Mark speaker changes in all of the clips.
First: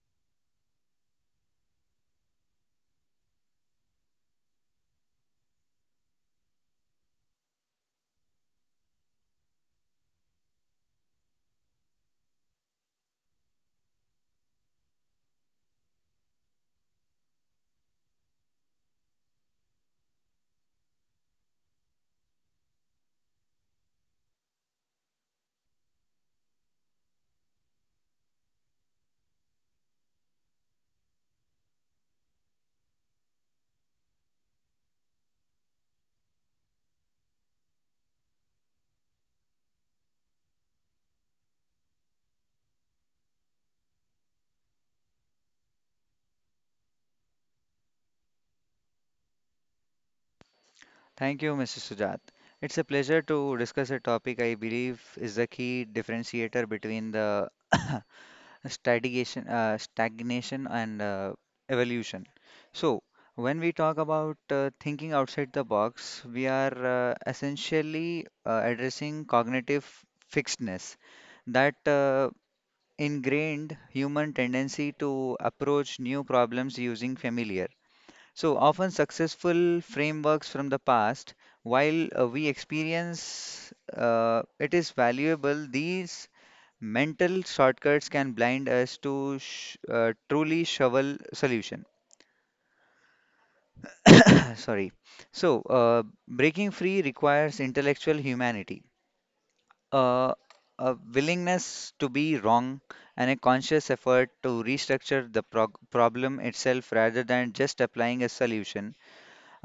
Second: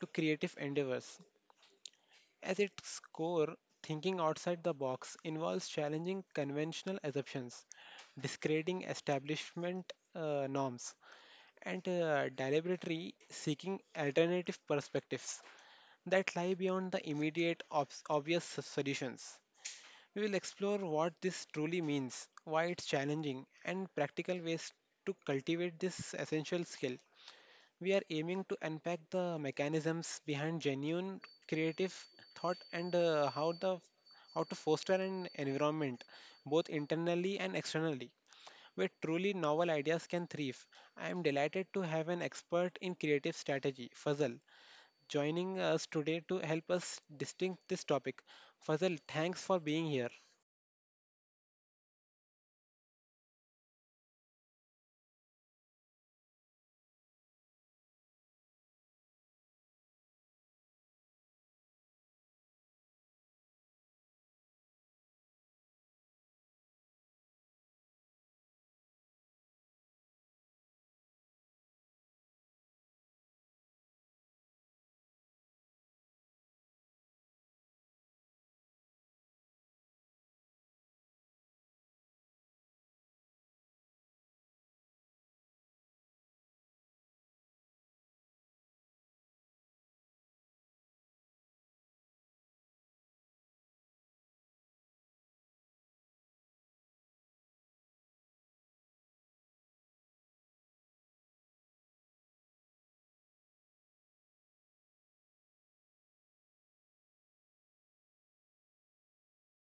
Speaker 1: to creative endeavors. At its core, thinking outside the box involves challenging conventional assumptions, discrediting establishment norms, and deliberately seeking alternative perspectives that lie beyond the immediate obvious solutions. We will explore what this truly means, why it's challenging, and practical ways to cultivate this essential skill. We are aiming to unpack the mechanisms behind genuine creative thought and how to foster an environment both internally and externally where truly novel ideas can thrive. I am delighted to have an expert in creative strategy, Fazal, joining us today to help us distinct this topic. Fazal, thanks for being here.
Speaker 2: Thank you, Mrs. Sujat. It's a pleasure to discuss a topic I believe is the key differentiator between the stagnation, and evolution. So, when we talk about thinking outside the box, we are essentially addressing cognitive fixedness, that ingrained human tendency to approach new problems using familiar so often successful frameworks from the past, while we experience it is valuable, these mental shortcuts can blind us to sh truly shovel solution. Sorry. So breaking free requires intellectual humanity, uh, a willingness to be wrong, and a conscious effort to restructure the prog problem itself rather than just applying a solution.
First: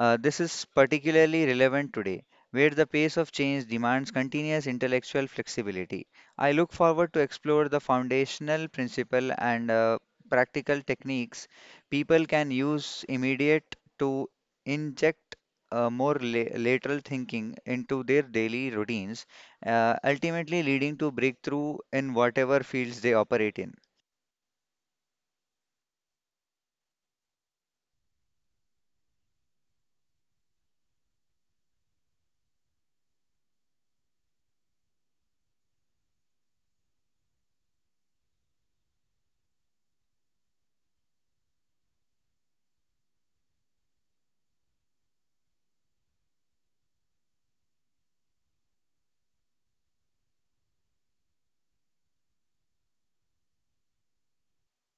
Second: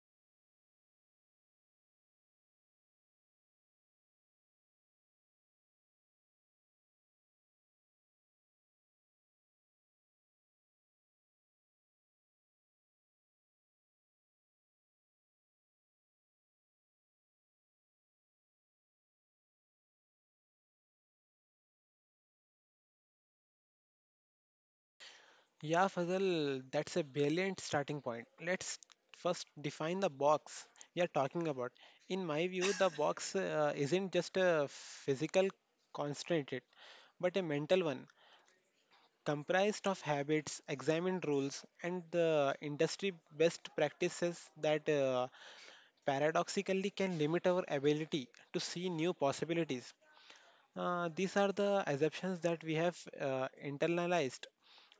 Speaker 2: This is particularly relevant today, where the pace of change demands continuous intellectual flexibility. I look forward to explore the foundational principle and practical techniques people can use immediate to inject more lateral thinking into their daily routines, ultimately leading to breakthrough in whatever fields they operate in.
Speaker 1: Yeah, Fazal, that's a brilliant starting point. Let's first define the box we are talking about. In my view, the box isn't just a physical constraint, but a mental one, comprised of habits, examined rules, and the industry best practices that paradoxically can limit our ability to see new possibilities. These are the assumptions that we have internalized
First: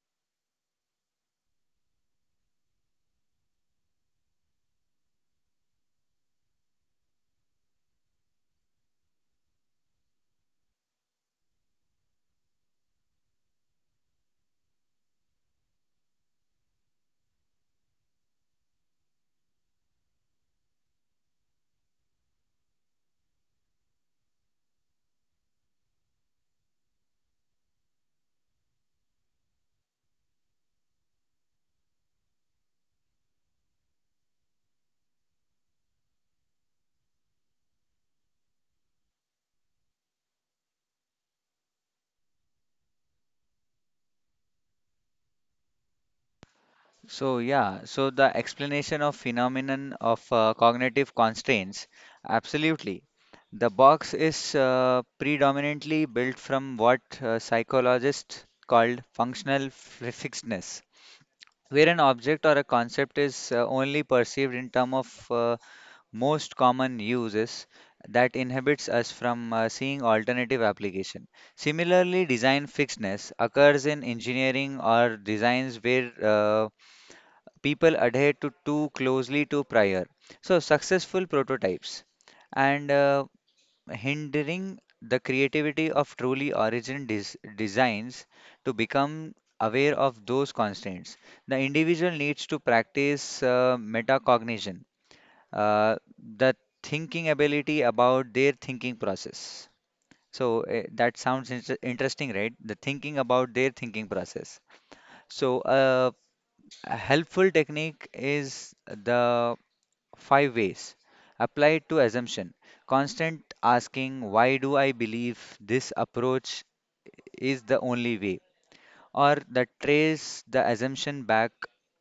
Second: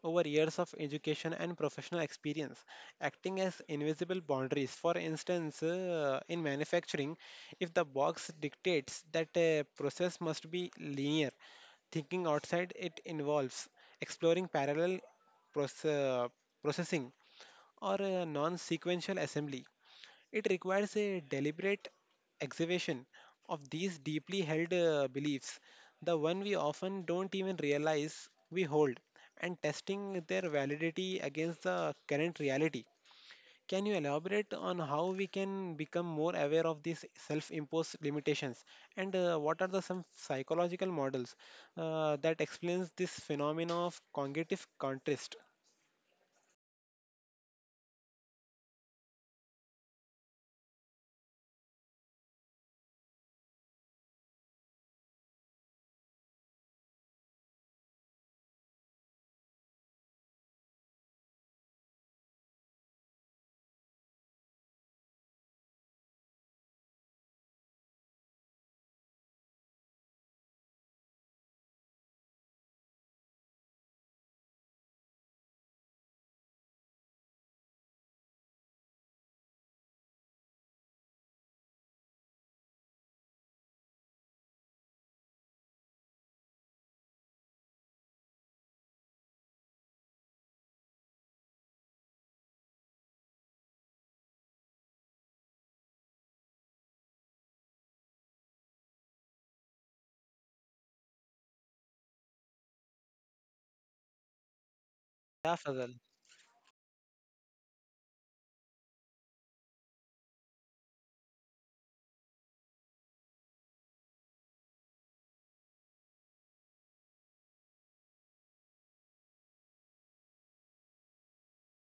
Speaker 1: over years of education and professional experience, acting as invisible boundaries. For instance, in manufacturing, if the box dictates that a process must be linear, thinking outside it involves exploring parallel proce- uh, processing or non sequential assembly. It requires a deliberate excavation of these deeply held beliefs, the one we often don't even realize we hold, and testing their validity against the current reality. Can you elaborate on how we can become more aware of these self imposed limitations and what are the some psychological models that explains this phenomena of cognitive contrast?
Speaker 2: So the explanation of phenomenon of cognitive constraints, absolutely. The box is predominantly built from what psychologists called functional fixedness, where an object or a concept is only perceived in terms of most common uses that inhibits us from seeing alternative application. Similarly, design fixedness occurs in engineering or designs where people adhere to too closely to prior so successful prototypes and hindering the creativity of truly original designs to become aware of those constraints. The individual needs to practice metacognition, uh, the thinking ability about their thinking process. So that sounds interesting, right? The thinking about their thinking process.
Speaker 1: Yeah,
Speaker 2: so
Speaker 1: Fazal.
Speaker 2: uh, a helpful technique is the five ways applied to assumption. Constant asking, why do I believe this approach is the only way? Or that trace the assumption back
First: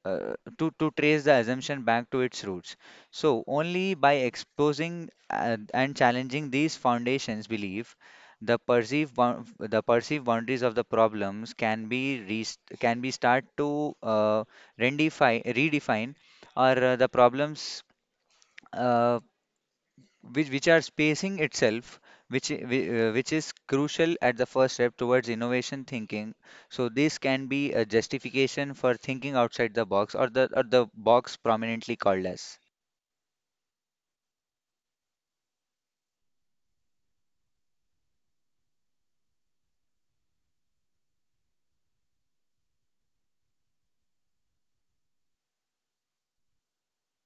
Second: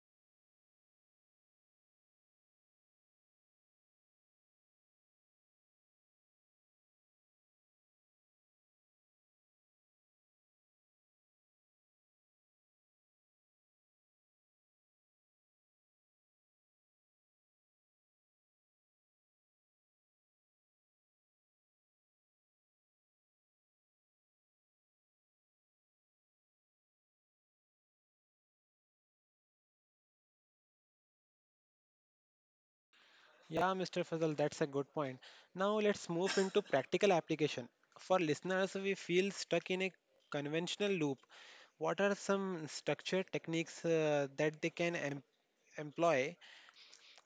Speaker 2: to trace the assumption back to its roots. So, only by exposing and challenging these foundations belief, the perceived boundaries of the problems can be start to redefine or the problems. Uh, which are spacing itself, which is crucial at the first step towards innovation thinking. So this can be a justification for thinking outside the box or the box prominently called as.
Speaker 1: Yeah, Mr. Fazal, that's a good point. Now let's move into practical application. For listeners, we feel stuck in a conventional loop. What are some structure techniques that they can employ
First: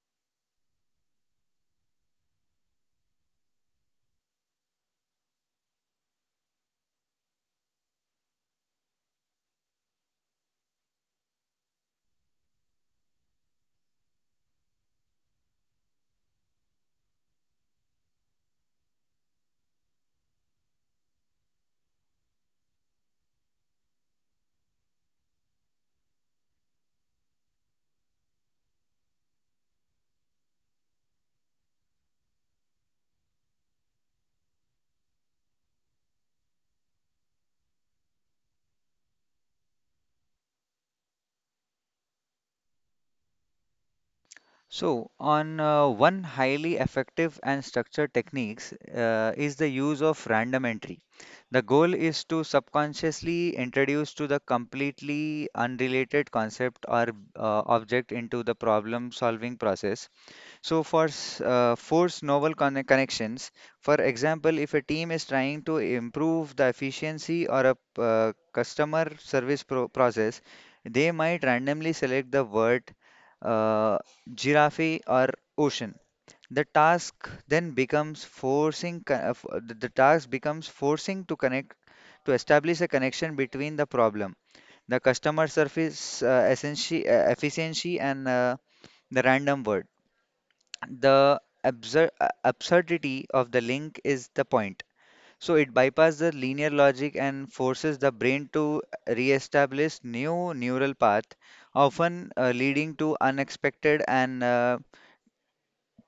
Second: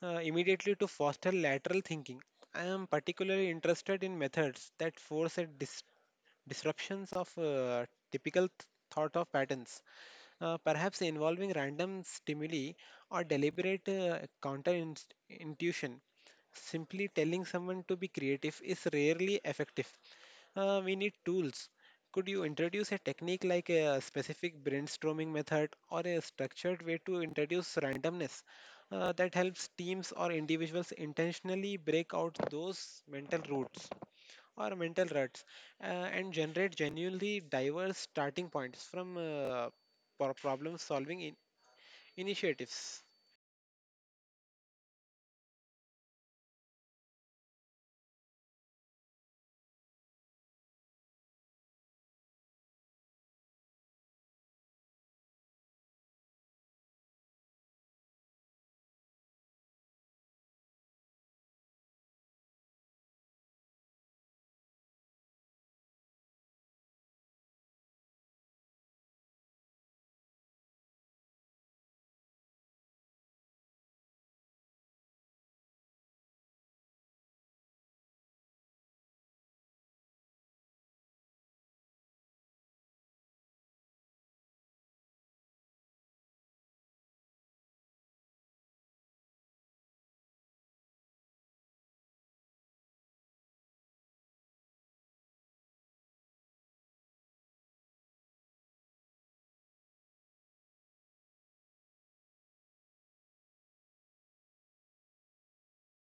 Speaker 1: immediately to foster lateral thinking? I am particularly interested in methods that force a disruptions of typical thought of patterns perhaps involving random stimuli or deliberate counterintuition. Simply telling someone to be creative is rarely effective. We need tools. Could you introduce a technique like a specific brainstorming method or a structured way to introduce randomness that helps teams or individuals intentionally break out those mental roots? Or mental ruts uh, and generate genuinely diverse starting points from problem solving initiatives.
Speaker 2: So, on One highly effective and structured techniques is the use of random entry. The goal is to subconsciously introduce to the completely unrelated concept or object into the problem solving process. Force novel connections, for example, if a team is trying to improve the efficiency or a customer service process, they might randomly select the word uh, giraffe or ocean. The task then becomes forcing co- f- the task becomes forcing to connect to establish a connection between the problem, the customer service efficiency, and the random word. The absurdity of the link is the point. So it bypasses the linear logic and forces the brain to re-establish new neural path, often leading to unexpected and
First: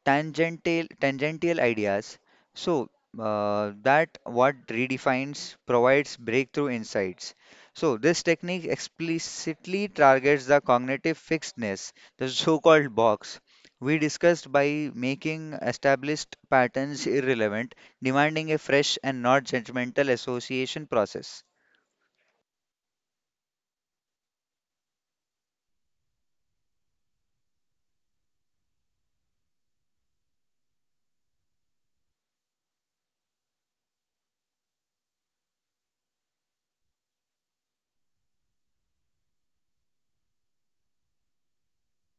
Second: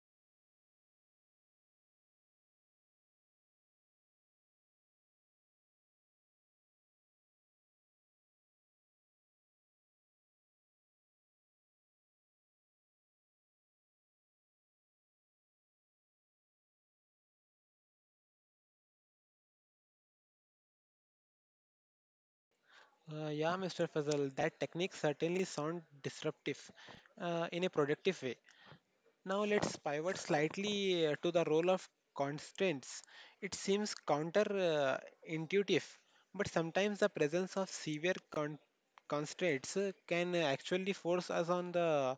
Speaker 2: tangential ideas. So that what redefines provides breakthrough insights. So this technique explicitly targets the cognitive fixedness, the so-called box we discussed by making established patterns irrelevant, demanding a fresh and not judgmental association process.
Speaker 1: Yeah, Mr. Fazal, that technique certainly sound disruptive in a productive way. Now let's pivot slightly to the role of constraints. It seems counter intuitive, but sometimes the presence of severe constraints can actually force us on the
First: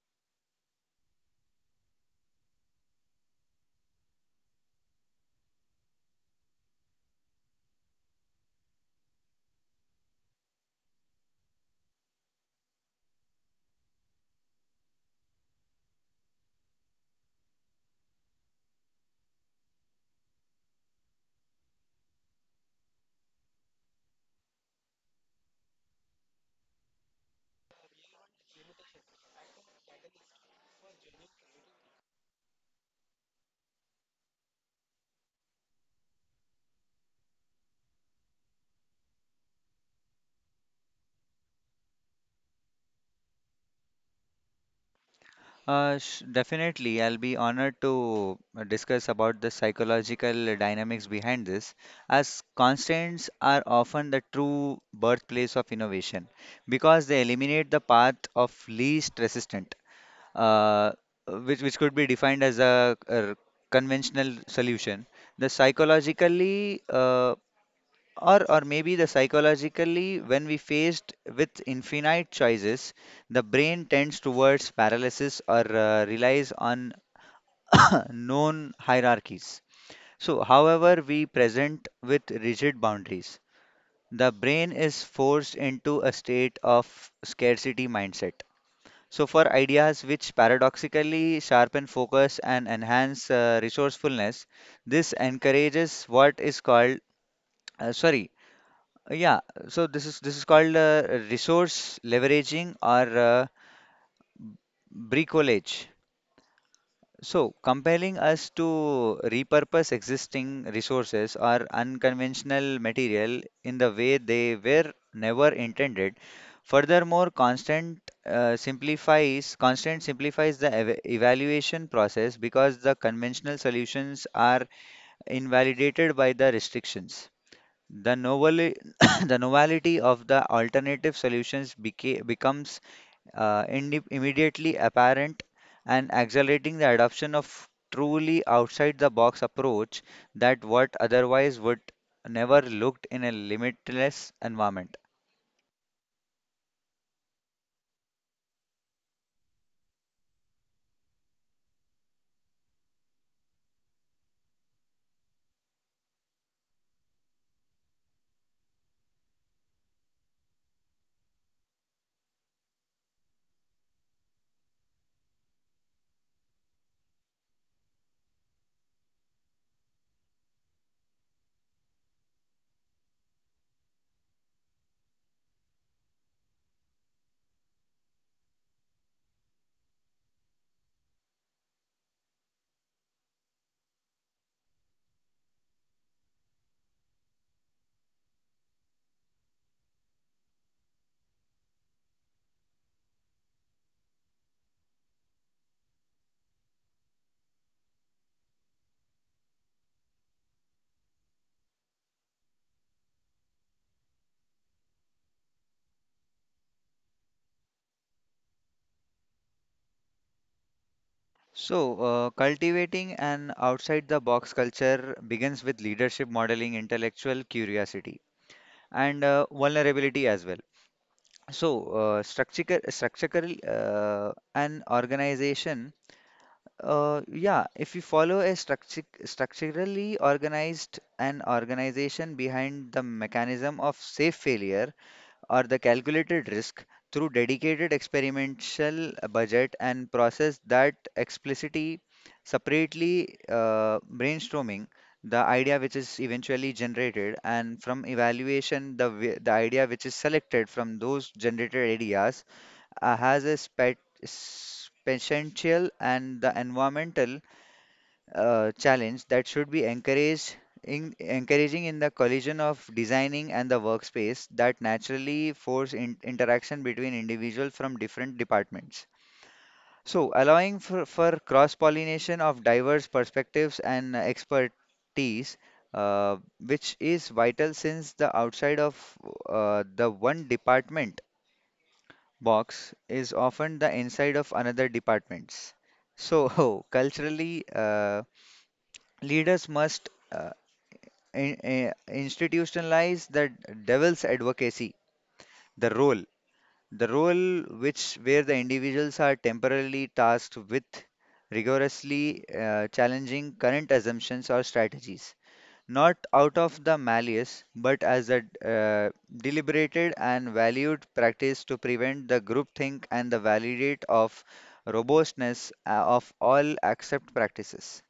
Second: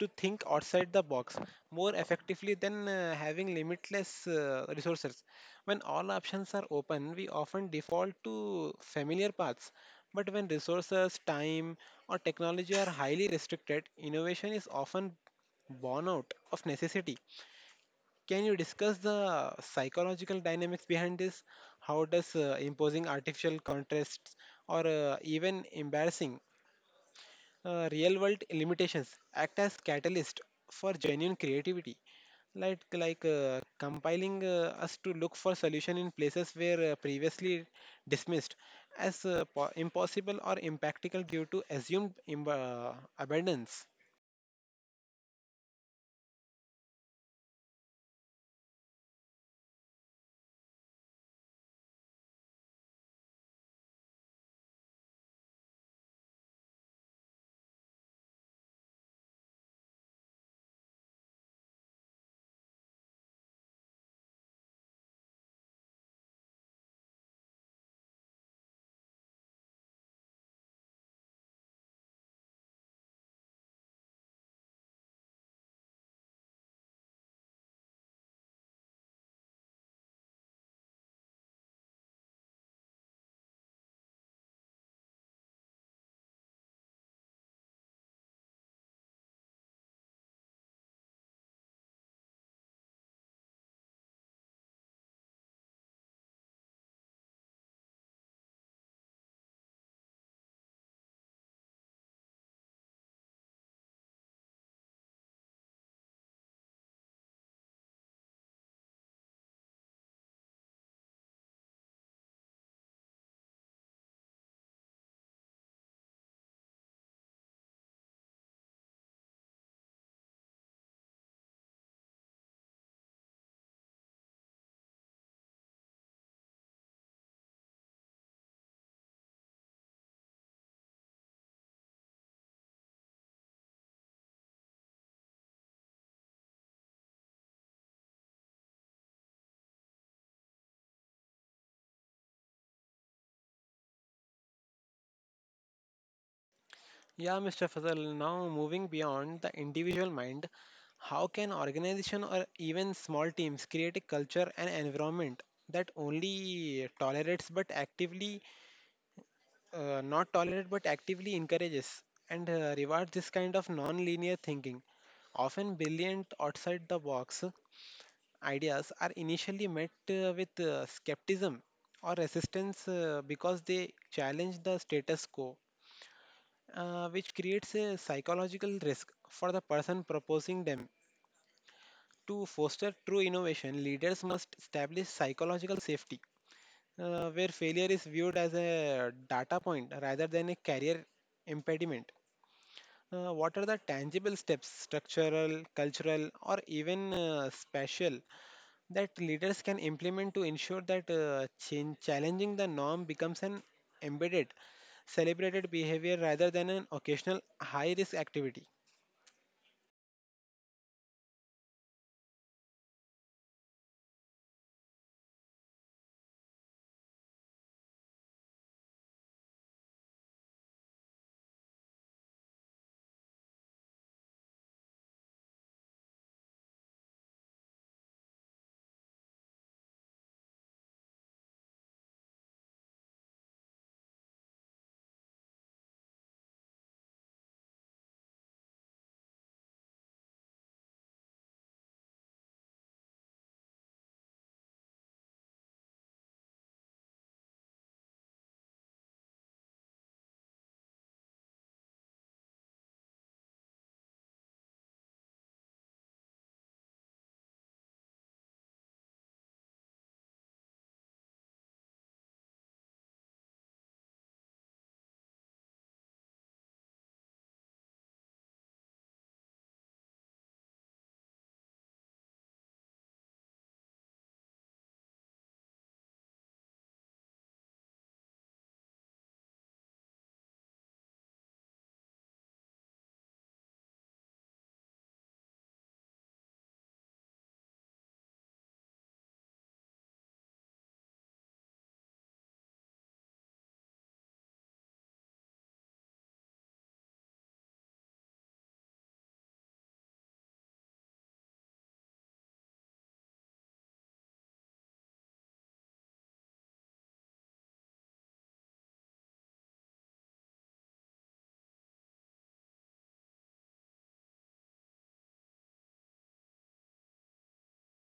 Speaker 1: to think outside the box more effectively than having limitless resources. When all options are open, we often default to familiar paths. But when resources, time, or technology are highly restricted, innovation is often born out of necessity. Can you discuss the psychological dynamics behind this? How does imposing artificial contrasts or even embarrassing real world limitations act as catalyst for genuine creativity like like compiling us to look for solution in places where previously dismissed as impossible or impractical due to assumed abundance.
Speaker 2: Sh Definitely, I'll be honored to discuss about the psychological dynamics behind this, as constraints are often the true birthplace of innovation because they eliminate the path of least resistant, uh, which could be defined as a conventional solution. The psychologically or maybe the psychologically, when we faced with infinite choices, the brain tends towards paralysis or relies on known hierarchies. So, however, we present with rigid boundaries, the brain is forced into a state of scarcity mindset. So, for ideas which paradoxically sharpen focus and enhance resourcefulness, this encourages what is called, sorry, Yeah, so this is called resource leveraging or bricolage. So compelling us to repurpose existing resources or unconventional material in the way they were never intended. Furthermore, constant simplifies the ev evaluation process because the conventional solutions are invalidated by the restrictions. The noveli- the novelty of the alternative solutions becomes immediately apparent and accelerating the adoption of truly outside the box approach that what otherwise would never looked in a limitless environment.
Speaker 1: Yeah, Mr. Fazal, now moving beyond the individual mind, how can organization or even small teams create a culture and environment that only tolerates but actively not tolerate but actively encourages and rewards this kind of non-linear thinking. Often brilliant outside-the-box ideas are initially met with skepticism or resistance because they challenge the status quo, which creates a psychological risk for the person proposing them. To foster true innovation, leaders must establish psychological safety, where failure is viewed as a data point rather than a career impediment. What are the tangible steps, structural, cultural, or even spatial, that leaders can implement to ensure that challenging the norm becomes an embedded, celebrated behavior rather than an occasional high risk activity?
Speaker 2: So, cultivating an outside the box culture begins with leadership modeling, intellectual curiosity, and vulnerability as well. So, structure, structural an organization, yeah, if you follow a structurally organized an organization behind the mechanism of safe failure, or the calculated risk through dedicated experimental budget and process that explicitly separately brainstorming the idea which is eventually generated and from evaluation the idea which is selected from those generated ideas has potential and the environmental challenge that should be encouraged in encouraging in the collision of designing and the workspace that naturally force interaction between individuals from different departments. So, allowing for cross-pollination of diverse perspectives and expertise, uh, which is vital since the outside of the one department box is often the inside of another departments. So, culturally, leaders must in, eh, institutionalize the devil's advocacy, the role, the role which where the individuals are temporarily tasked with rigorously challenging current assumptions or strategies, not out of the malice, but as a uh, deliberated and valued practice to prevent the groupthink and the validate of robustness of all accept practices.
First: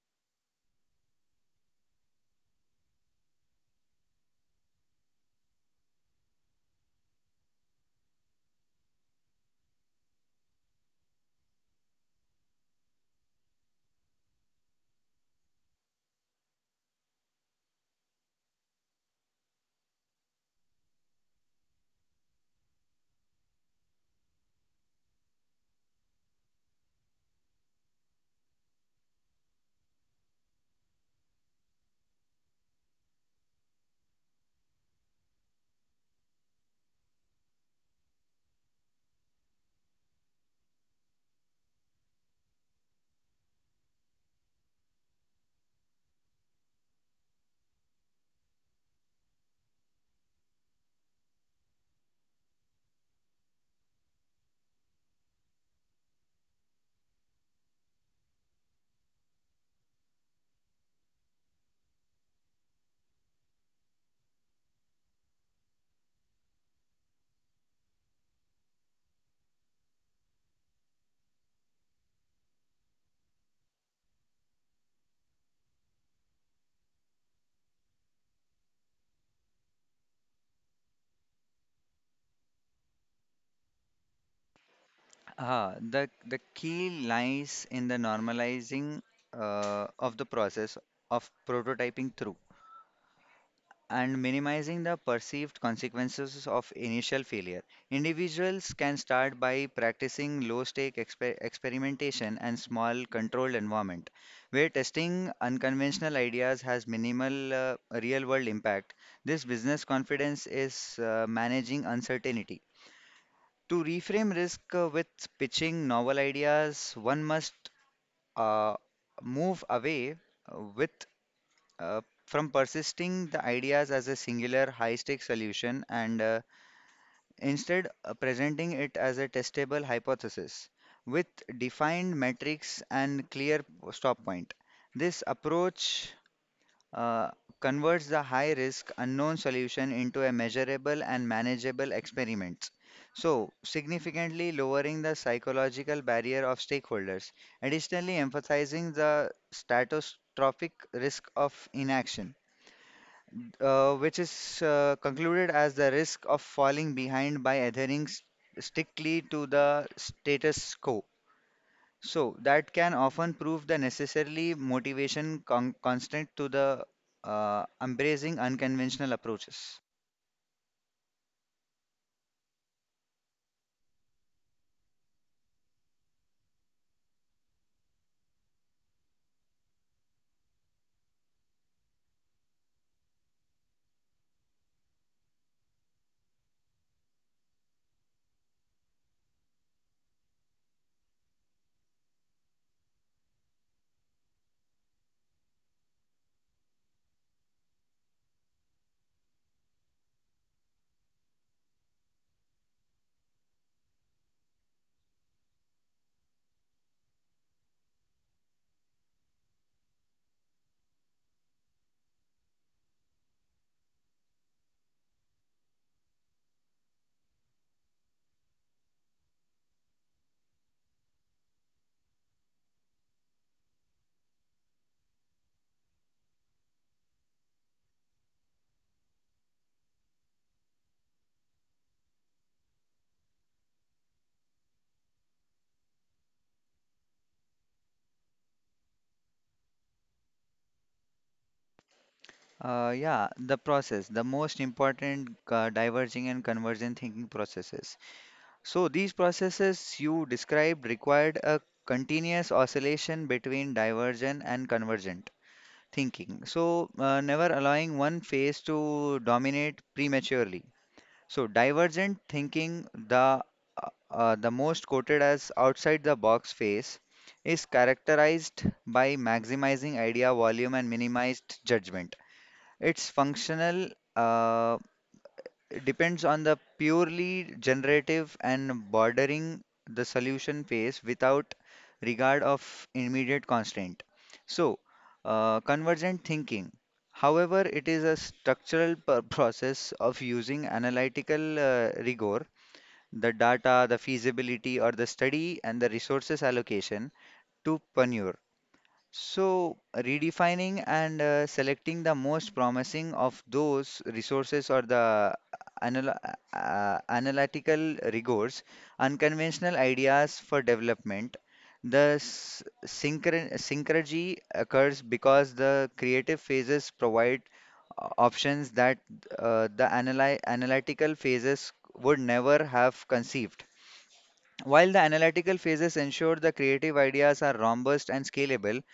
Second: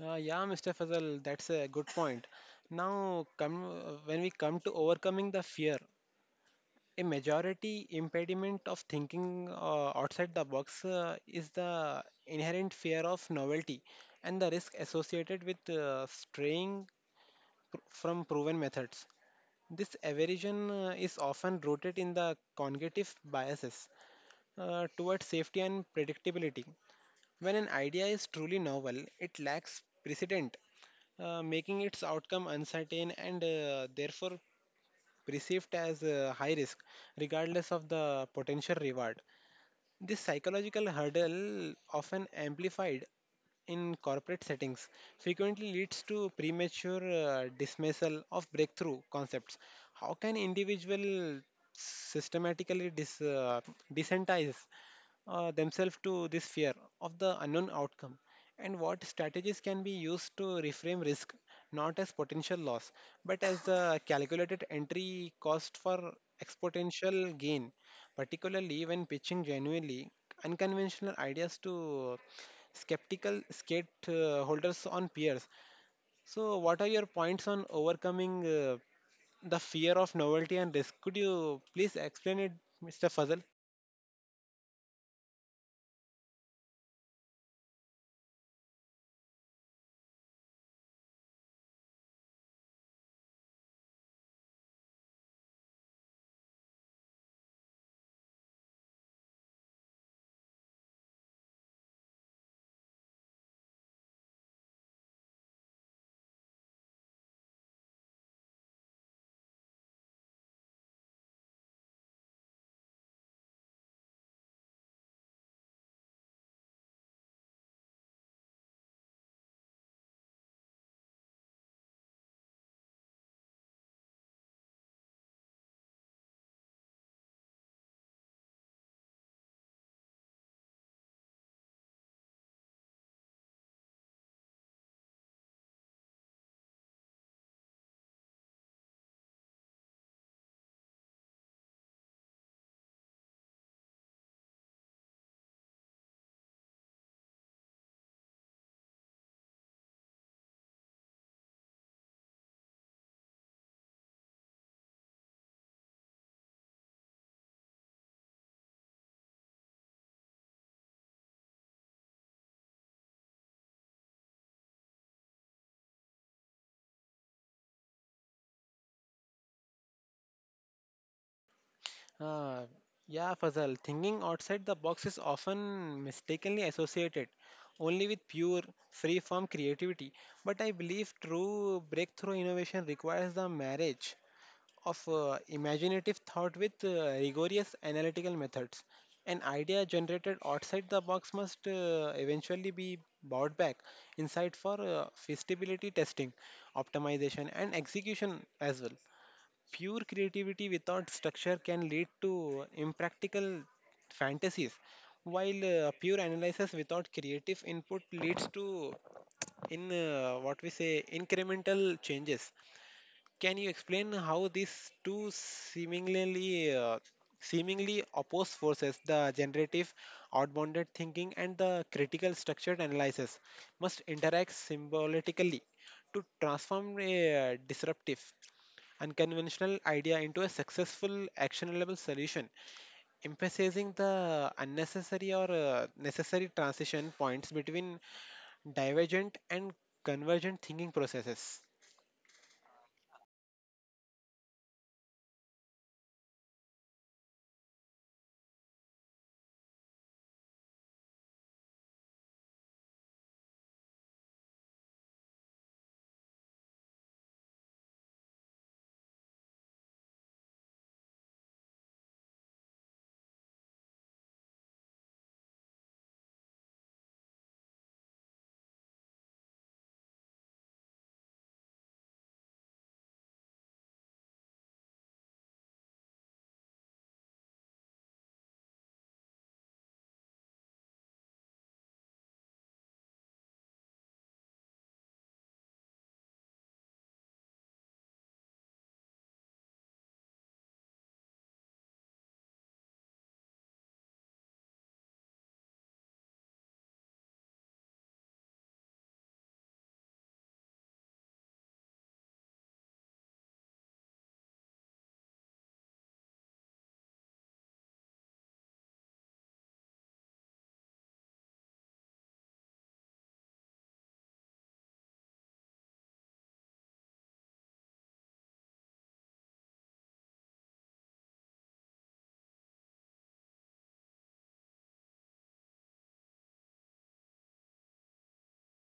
Speaker 1: Yeah, Mr. Fazal, that's a good point. Now, when we come to overcoming the fear, a majority impediment of thinking outside the box is the inherent fear of novelty and the risk associated with from proven methods. This aversion is often rooted in the cognitive biases towards safety and predictability. When an idea is truly novel, it lacks precedent, making its outcome uncertain and therefore perceived as a high risk, regardless of the potential reward. This psychological hurdle, often amplified in corporate settings, frequently leads to premature dismissal of breakthrough concepts. How can individual systematically desensitize themselves to this fear of the unknown outcome? And what strategies can be used to reframe risk not as potential loss, but as the calculated entry cost for exponential gain? Particularly when pitching genuinely unconventional ideas to skeptical skate holders on peers. So, what are your points on overcoming the fear of novelty and risk? Could you please explain it, Mr. Fazal?
Speaker 2: The key lies in the normalizing of the process of prototyping through and minimizing the perceived consequences of initial failure. Individuals can start by practicing low-stake experimentation and small controlled environment where testing unconventional ideas has minimal real-world impact. This business confidence is managing uncertainty to reframe risk with pitching novel ideas, one must uh, move away with from persisting the ideas as a singular high-stakes solution and instead presenting it as a testable hypothesis with defined metrics and clear stop point. This approach uh, converts the high risk unknown solution into a measurable and manageable experiment. So, significantly lowering the psychological barrier of stakeholders, additionally, emphasizing the catastrophic risk of inaction, which is concluded as the risk of falling behind by adhering strictly to the status quo. So that can often prove the necessarily motivation constant to the embracing unconventional approaches.
Speaker 1: Uh, yeah, Fazal, thinking outside the box is often mistakenly associated only with pure, free form creativity. But I believe true breakthrough innovation requires the marriage of imaginative thought with rigorous analytical methods. An idea generated outside the box must eventually be brought back inside for feasibility testing, optimization, and execution as well. Pure creativity without structure can lead to impractical fantasies, while pure analysis without creative input leads to in what we say incremental changes. Can you explain how these two seemingly opposed forces, the generative outbounded thinking and the critical structured analysis, must interact symbolically to transform a disruptive, unconventional idea into a successful, actionable solution, emphasizing the unnecessary or necessary transition points between divergent and convergent thinking processes?
Speaker 2: Yeah, the process, the most important diverging and convergent thinking processes. So these processes you described required a continuous oscillation between divergent and convergent thinking. Never allowing one phase to dominate prematurely. So divergent thinking, the most quoted as outside the box phase, is characterized by maximizing idea volume and minimized judgment. It's functional uh, depends on the purely generative and bordering the solution phase without regard of immediate constraint. So, convergent thinking, however, it is a structural process of using analytical rigor, the data, the feasibility, or the study and the resources allocation to pioneer so, redefining and selecting the most promising of those resources or the analytical rigors, unconventional ideas for development. The synchrony occurs because the creative phases provide options that the analytical phases would never have conceived. While the analytical phases ensure the creative ideas are robust and scalable,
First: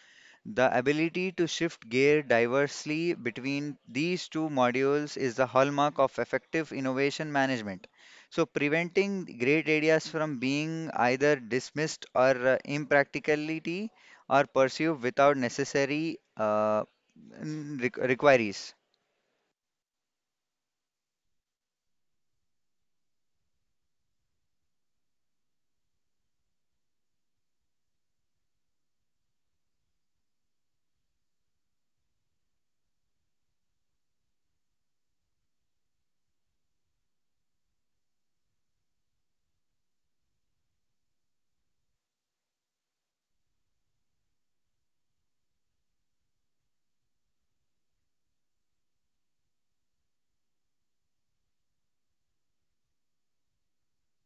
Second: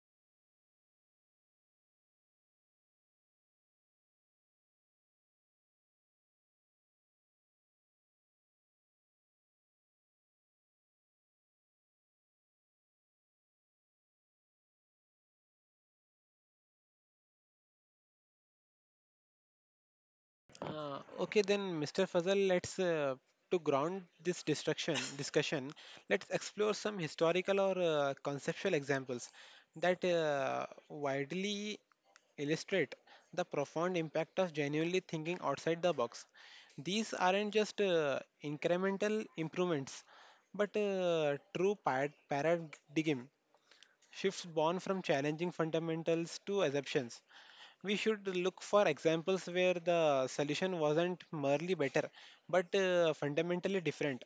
Speaker 2: the ability to shift gear diversely between these two modules is the hallmark of effective innovation management. So, preventing great ideas from being either dismissed or impracticality or pursued without necessary requires.
Speaker 1: Okay, then, Mr. Fazal, let's to ground this destruction discussion, let's explore some historical or conceptual examples that widely illustrate the profound impact of genuinely thinking outside the box. These aren't just incremental improvements, but paradigm shifts born from challenging fundamentals to assumptions. We should look for examples where the solution wasn't merely better, but fundamentally different,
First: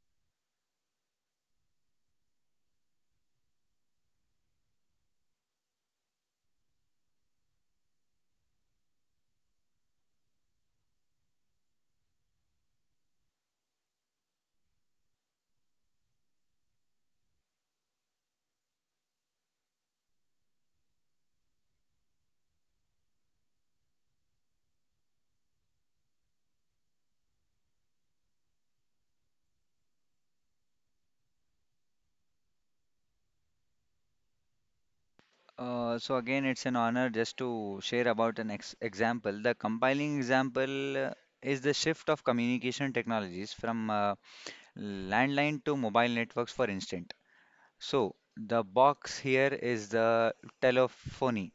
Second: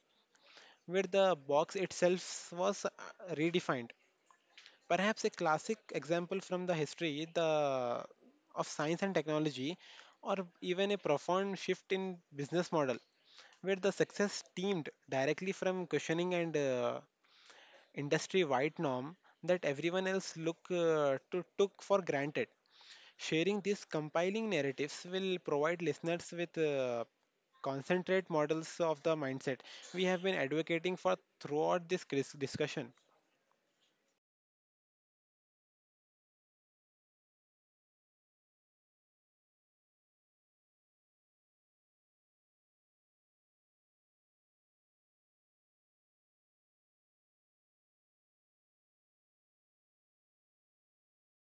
Speaker 1: where the box itself was redefined. Perhaps a classic example from the history of science and technology, or even a profound shift in business model, where the success stemmed directly from questioning and industry wide norm that everyone else took for granted. Sharing these compiling narratives will provide listeners with concentrate models of the mindset we have been advocating for throughout this discussion.
Speaker 2: So again, it's an honor just to share about an ex example. The compiling example is the shift of communication technologies from landline to mobile networks, for instance. So the box here is the telephony.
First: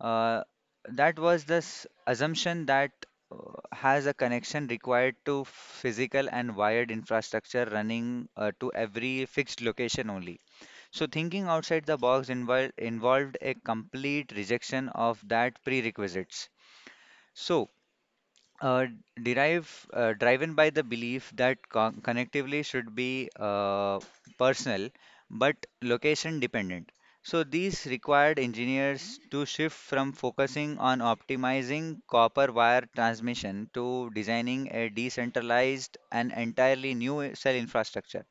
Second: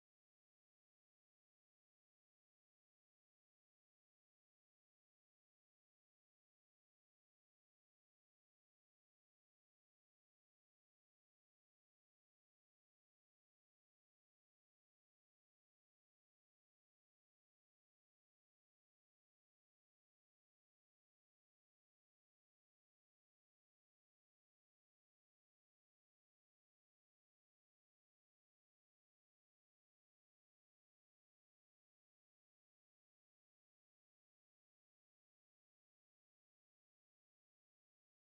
Speaker 2: Uh, that was this assumption that uh, has a connection required to physical and wired infrastructure running to every fixed location only. So thinking outside the box involved a complete rejection of that prerequisites. So uh, derive driven by the belief that connectively should be personal but location dependent, so these required engineers to shift from focusing on optimizing copper wire transmission to designing a decentralized and entirely new cell infrastructure.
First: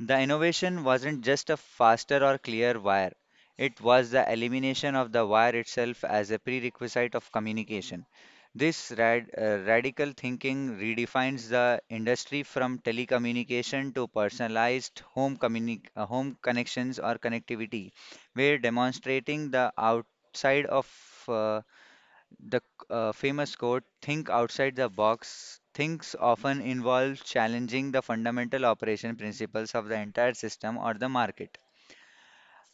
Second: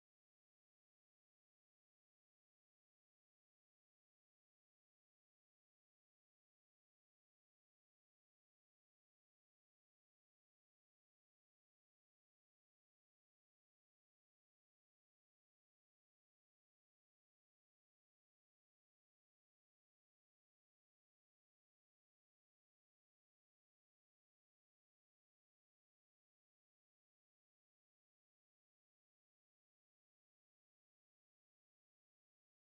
Speaker 2: The innovation wasn't just a faster or clear wire, it was the elimination of the wire itself as a prerequisite of communication. This radical thinking redefines the industry from telecommunication to personalized home, home connections or connectivity. We're demonstrating the outside of uh, the famous quote, think outside the box, thinks often involve challenging the fundamental operation principles of the entire system or the market.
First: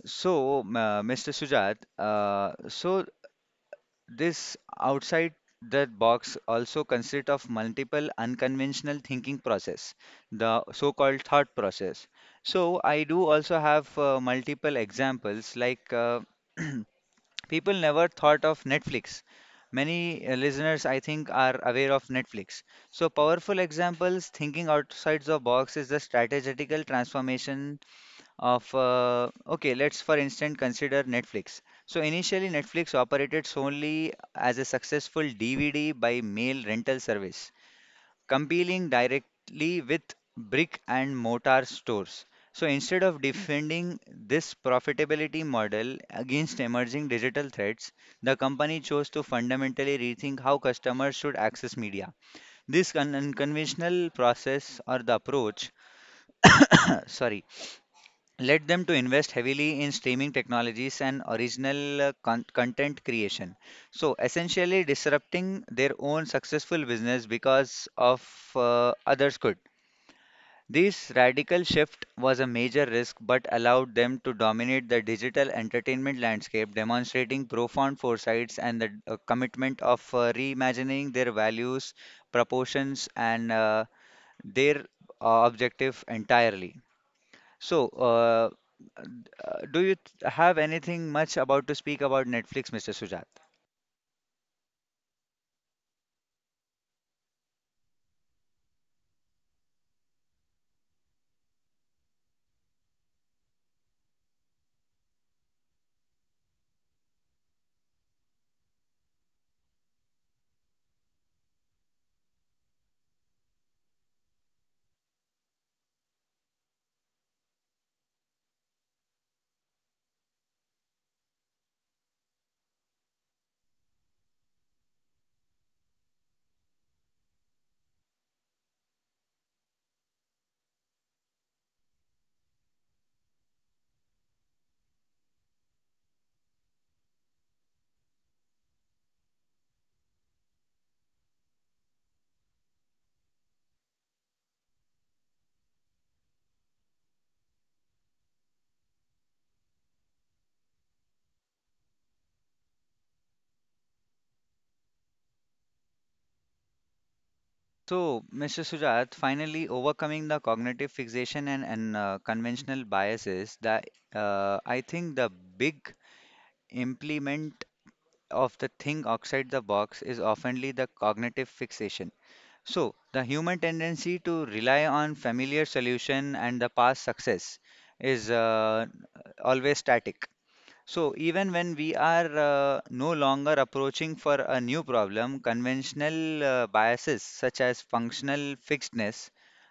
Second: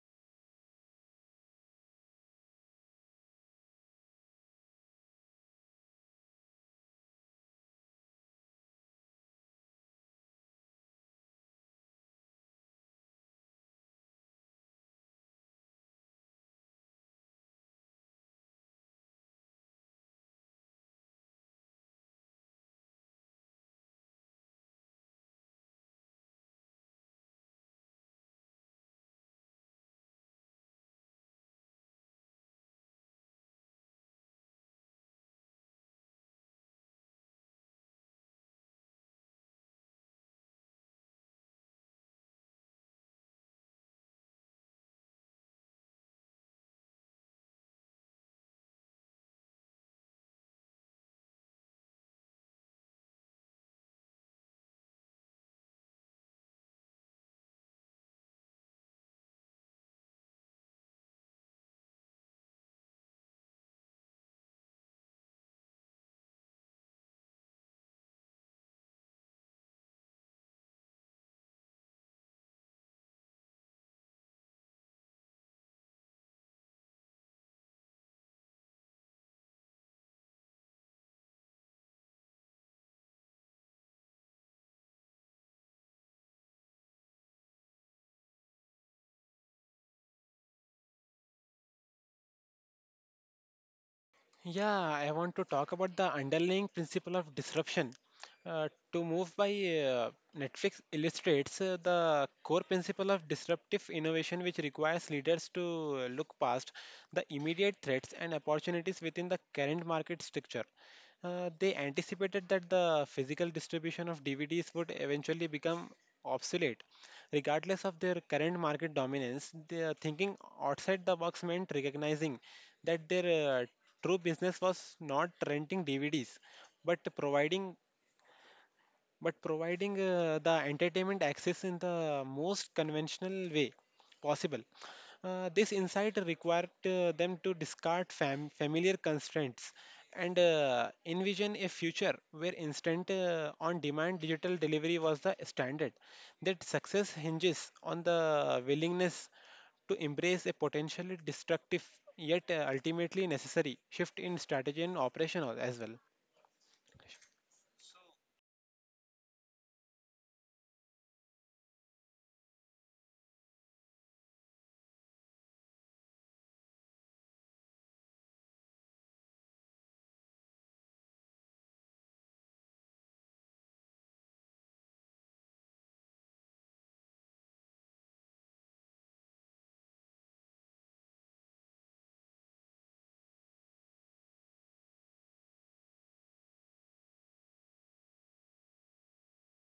Speaker 2: So, Mr. Sujat, so this outside the box also consists of multiple unconventional thinking process, the so-called thought process. So I do also have multiple examples like people never thought of Netflix. Many listeners, I think, are aware of Netflix. So, powerful examples, thinking outside the box is the strategical transformation of. Okay, let's for instance consider Netflix. So, initially, Netflix operated solely as a successful DVD by mail rental service competing directly with brick and mortar stores. So instead of defending this profitability model against emerging digital threats, the company chose to fundamentally rethink how customers should access media. This unconventional process or the approach, sorry, led them to invest heavily in streaming technologies and original content creation. So essentially disrupting their own successful business because of others could. This radical shift was a major risk but allowed them to dominate the digital entertainment landscape, demonstrating profound foresights and the commitment of reimagining their values, proportions, and their objective entirely. So, uh, uh, do you th- have anything much about to speak about Netflix, Mr. Sujat?
Speaker 1: Yeah, I want to talk about the underlying principle of disruption. Uh, to move by Netflix illustrates the core principle of disruptive innovation, which requires leaders to look past the immediate threats and opportunities within the current market structure. They anticipated that the physical distribution of DVDs would eventually become obsolete. Regardless of their current market dominance, their thinking outside the box meant recognizing that their true business was not renting DVDs, but providing the entertainment access in the most conventional way possible. This insight required them to discard familiar constraints and envision a future where instant on demand digital delivery was the standard. That success hinges on the willingness to embrace a potentially destructive yet ultimately necessary shift in strategy and operation as well.
Speaker 2: So, Mr. Sujat, finally overcoming the cognitive fixation and conventional biases, that I think the big implement of the thing outside the box is oftenly the cognitive fixation. So, the human tendency to rely on familiar solution and the past success is always static. So, even when we are no longer approaching for a new problem, conventional biases such as functional fixedness,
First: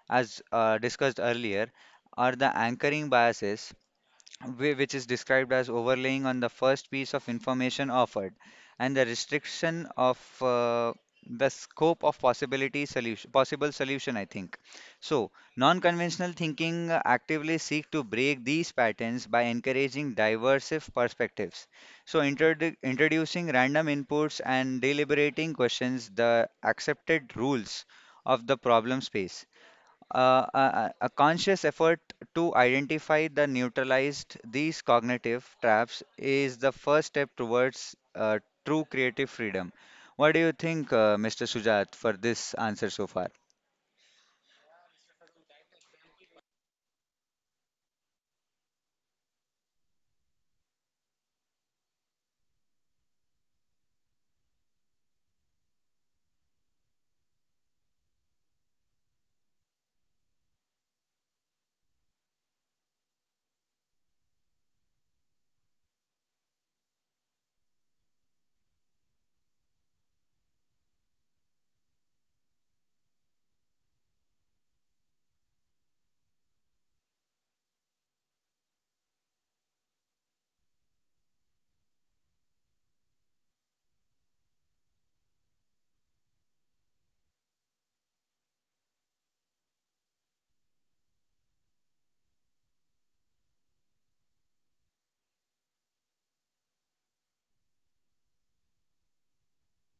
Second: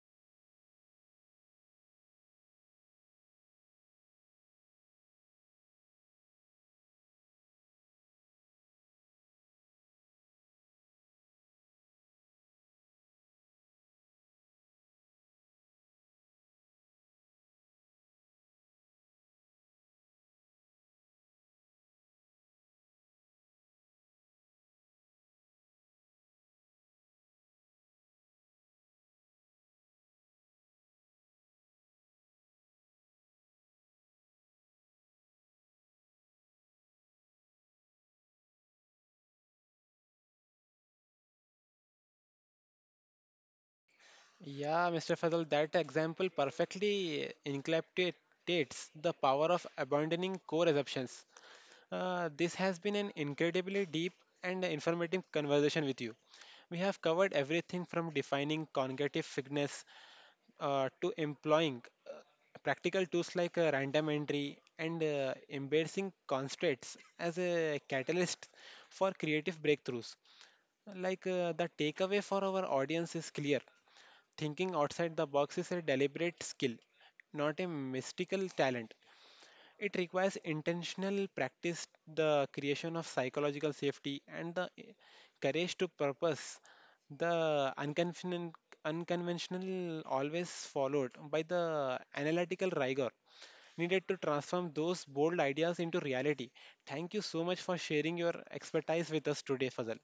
Speaker 2: as discussed earlier, or the anchoring biases which is described as overlaying on the first piece of information offered, and the restriction of the scope of possibility solution, possible solution, I think. So, non-conventional thinking actively seek to break these patterns by encouraging diverse perspectives. So, introducing random inputs and deliberating questions the accepted rules of the problem space, a conscious effort to identify the neutralized these cognitive traps is the first step towards true creative freedom. What do you think, Mr. Sujat, for this answer so far?
Speaker 1: Yeah, Mr. Fazal, that example perfectly encapsulates the power of abandoning core assumptions. This has been an incredibly deep and informative conversation with you. We have covered everything from defining cognitive fitness to employing practical tools like random entry and embracing constraints as a catalyst for creative breakthroughs. The takeaway for our audience is clear. Thinking outside the box is a deliberate skill, not a mystical talent. It requires intentional practice, the creation of psychological safety, and the courage to purpose. The unconventional always followed by the analytical rigor needed to transform those bold ideas into reality. Thank you so much for sharing your expertise with us today, Fazal.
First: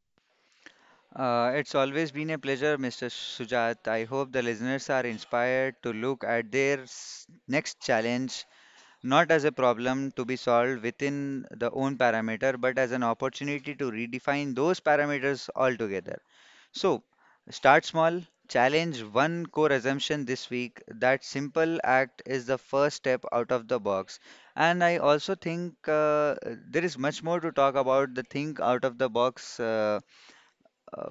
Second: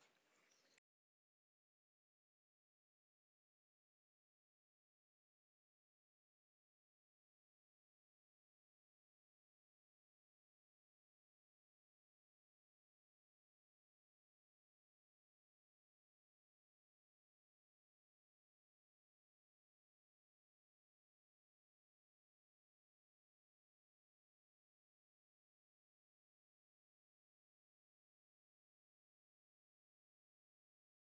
Speaker 2: It's always been a pleasure, Mr. Sujat. I hope the listeners are inspired to look at their next challenge not as a problem to be solved within the own parameter, but as an opportunity to redefine those parameters altogether. So, start small, challenge one core assumption this week. That simple act is the first step out of the box. And I also think there is much more to talk about the think out of the box, uh,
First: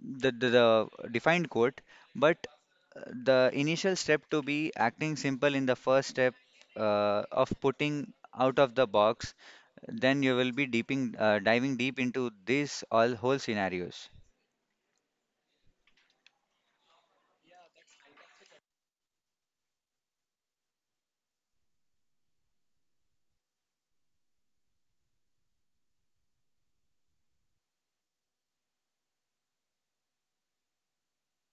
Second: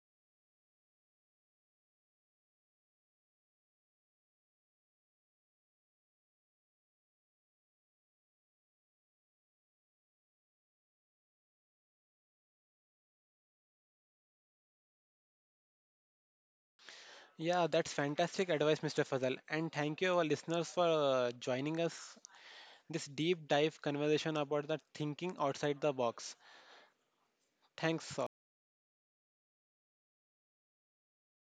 Speaker 2: the defined quote, but the initial step to be acting simple in the first step of putting out of the box, then you will be deeping, diving deep into this all whole scenarios.
Speaker 1: Yeah, that's fantastic advice, Mr. Fazal. And thank you, our listeners, for joining us this deep dive conversation about the thinking outside the box. Thanks.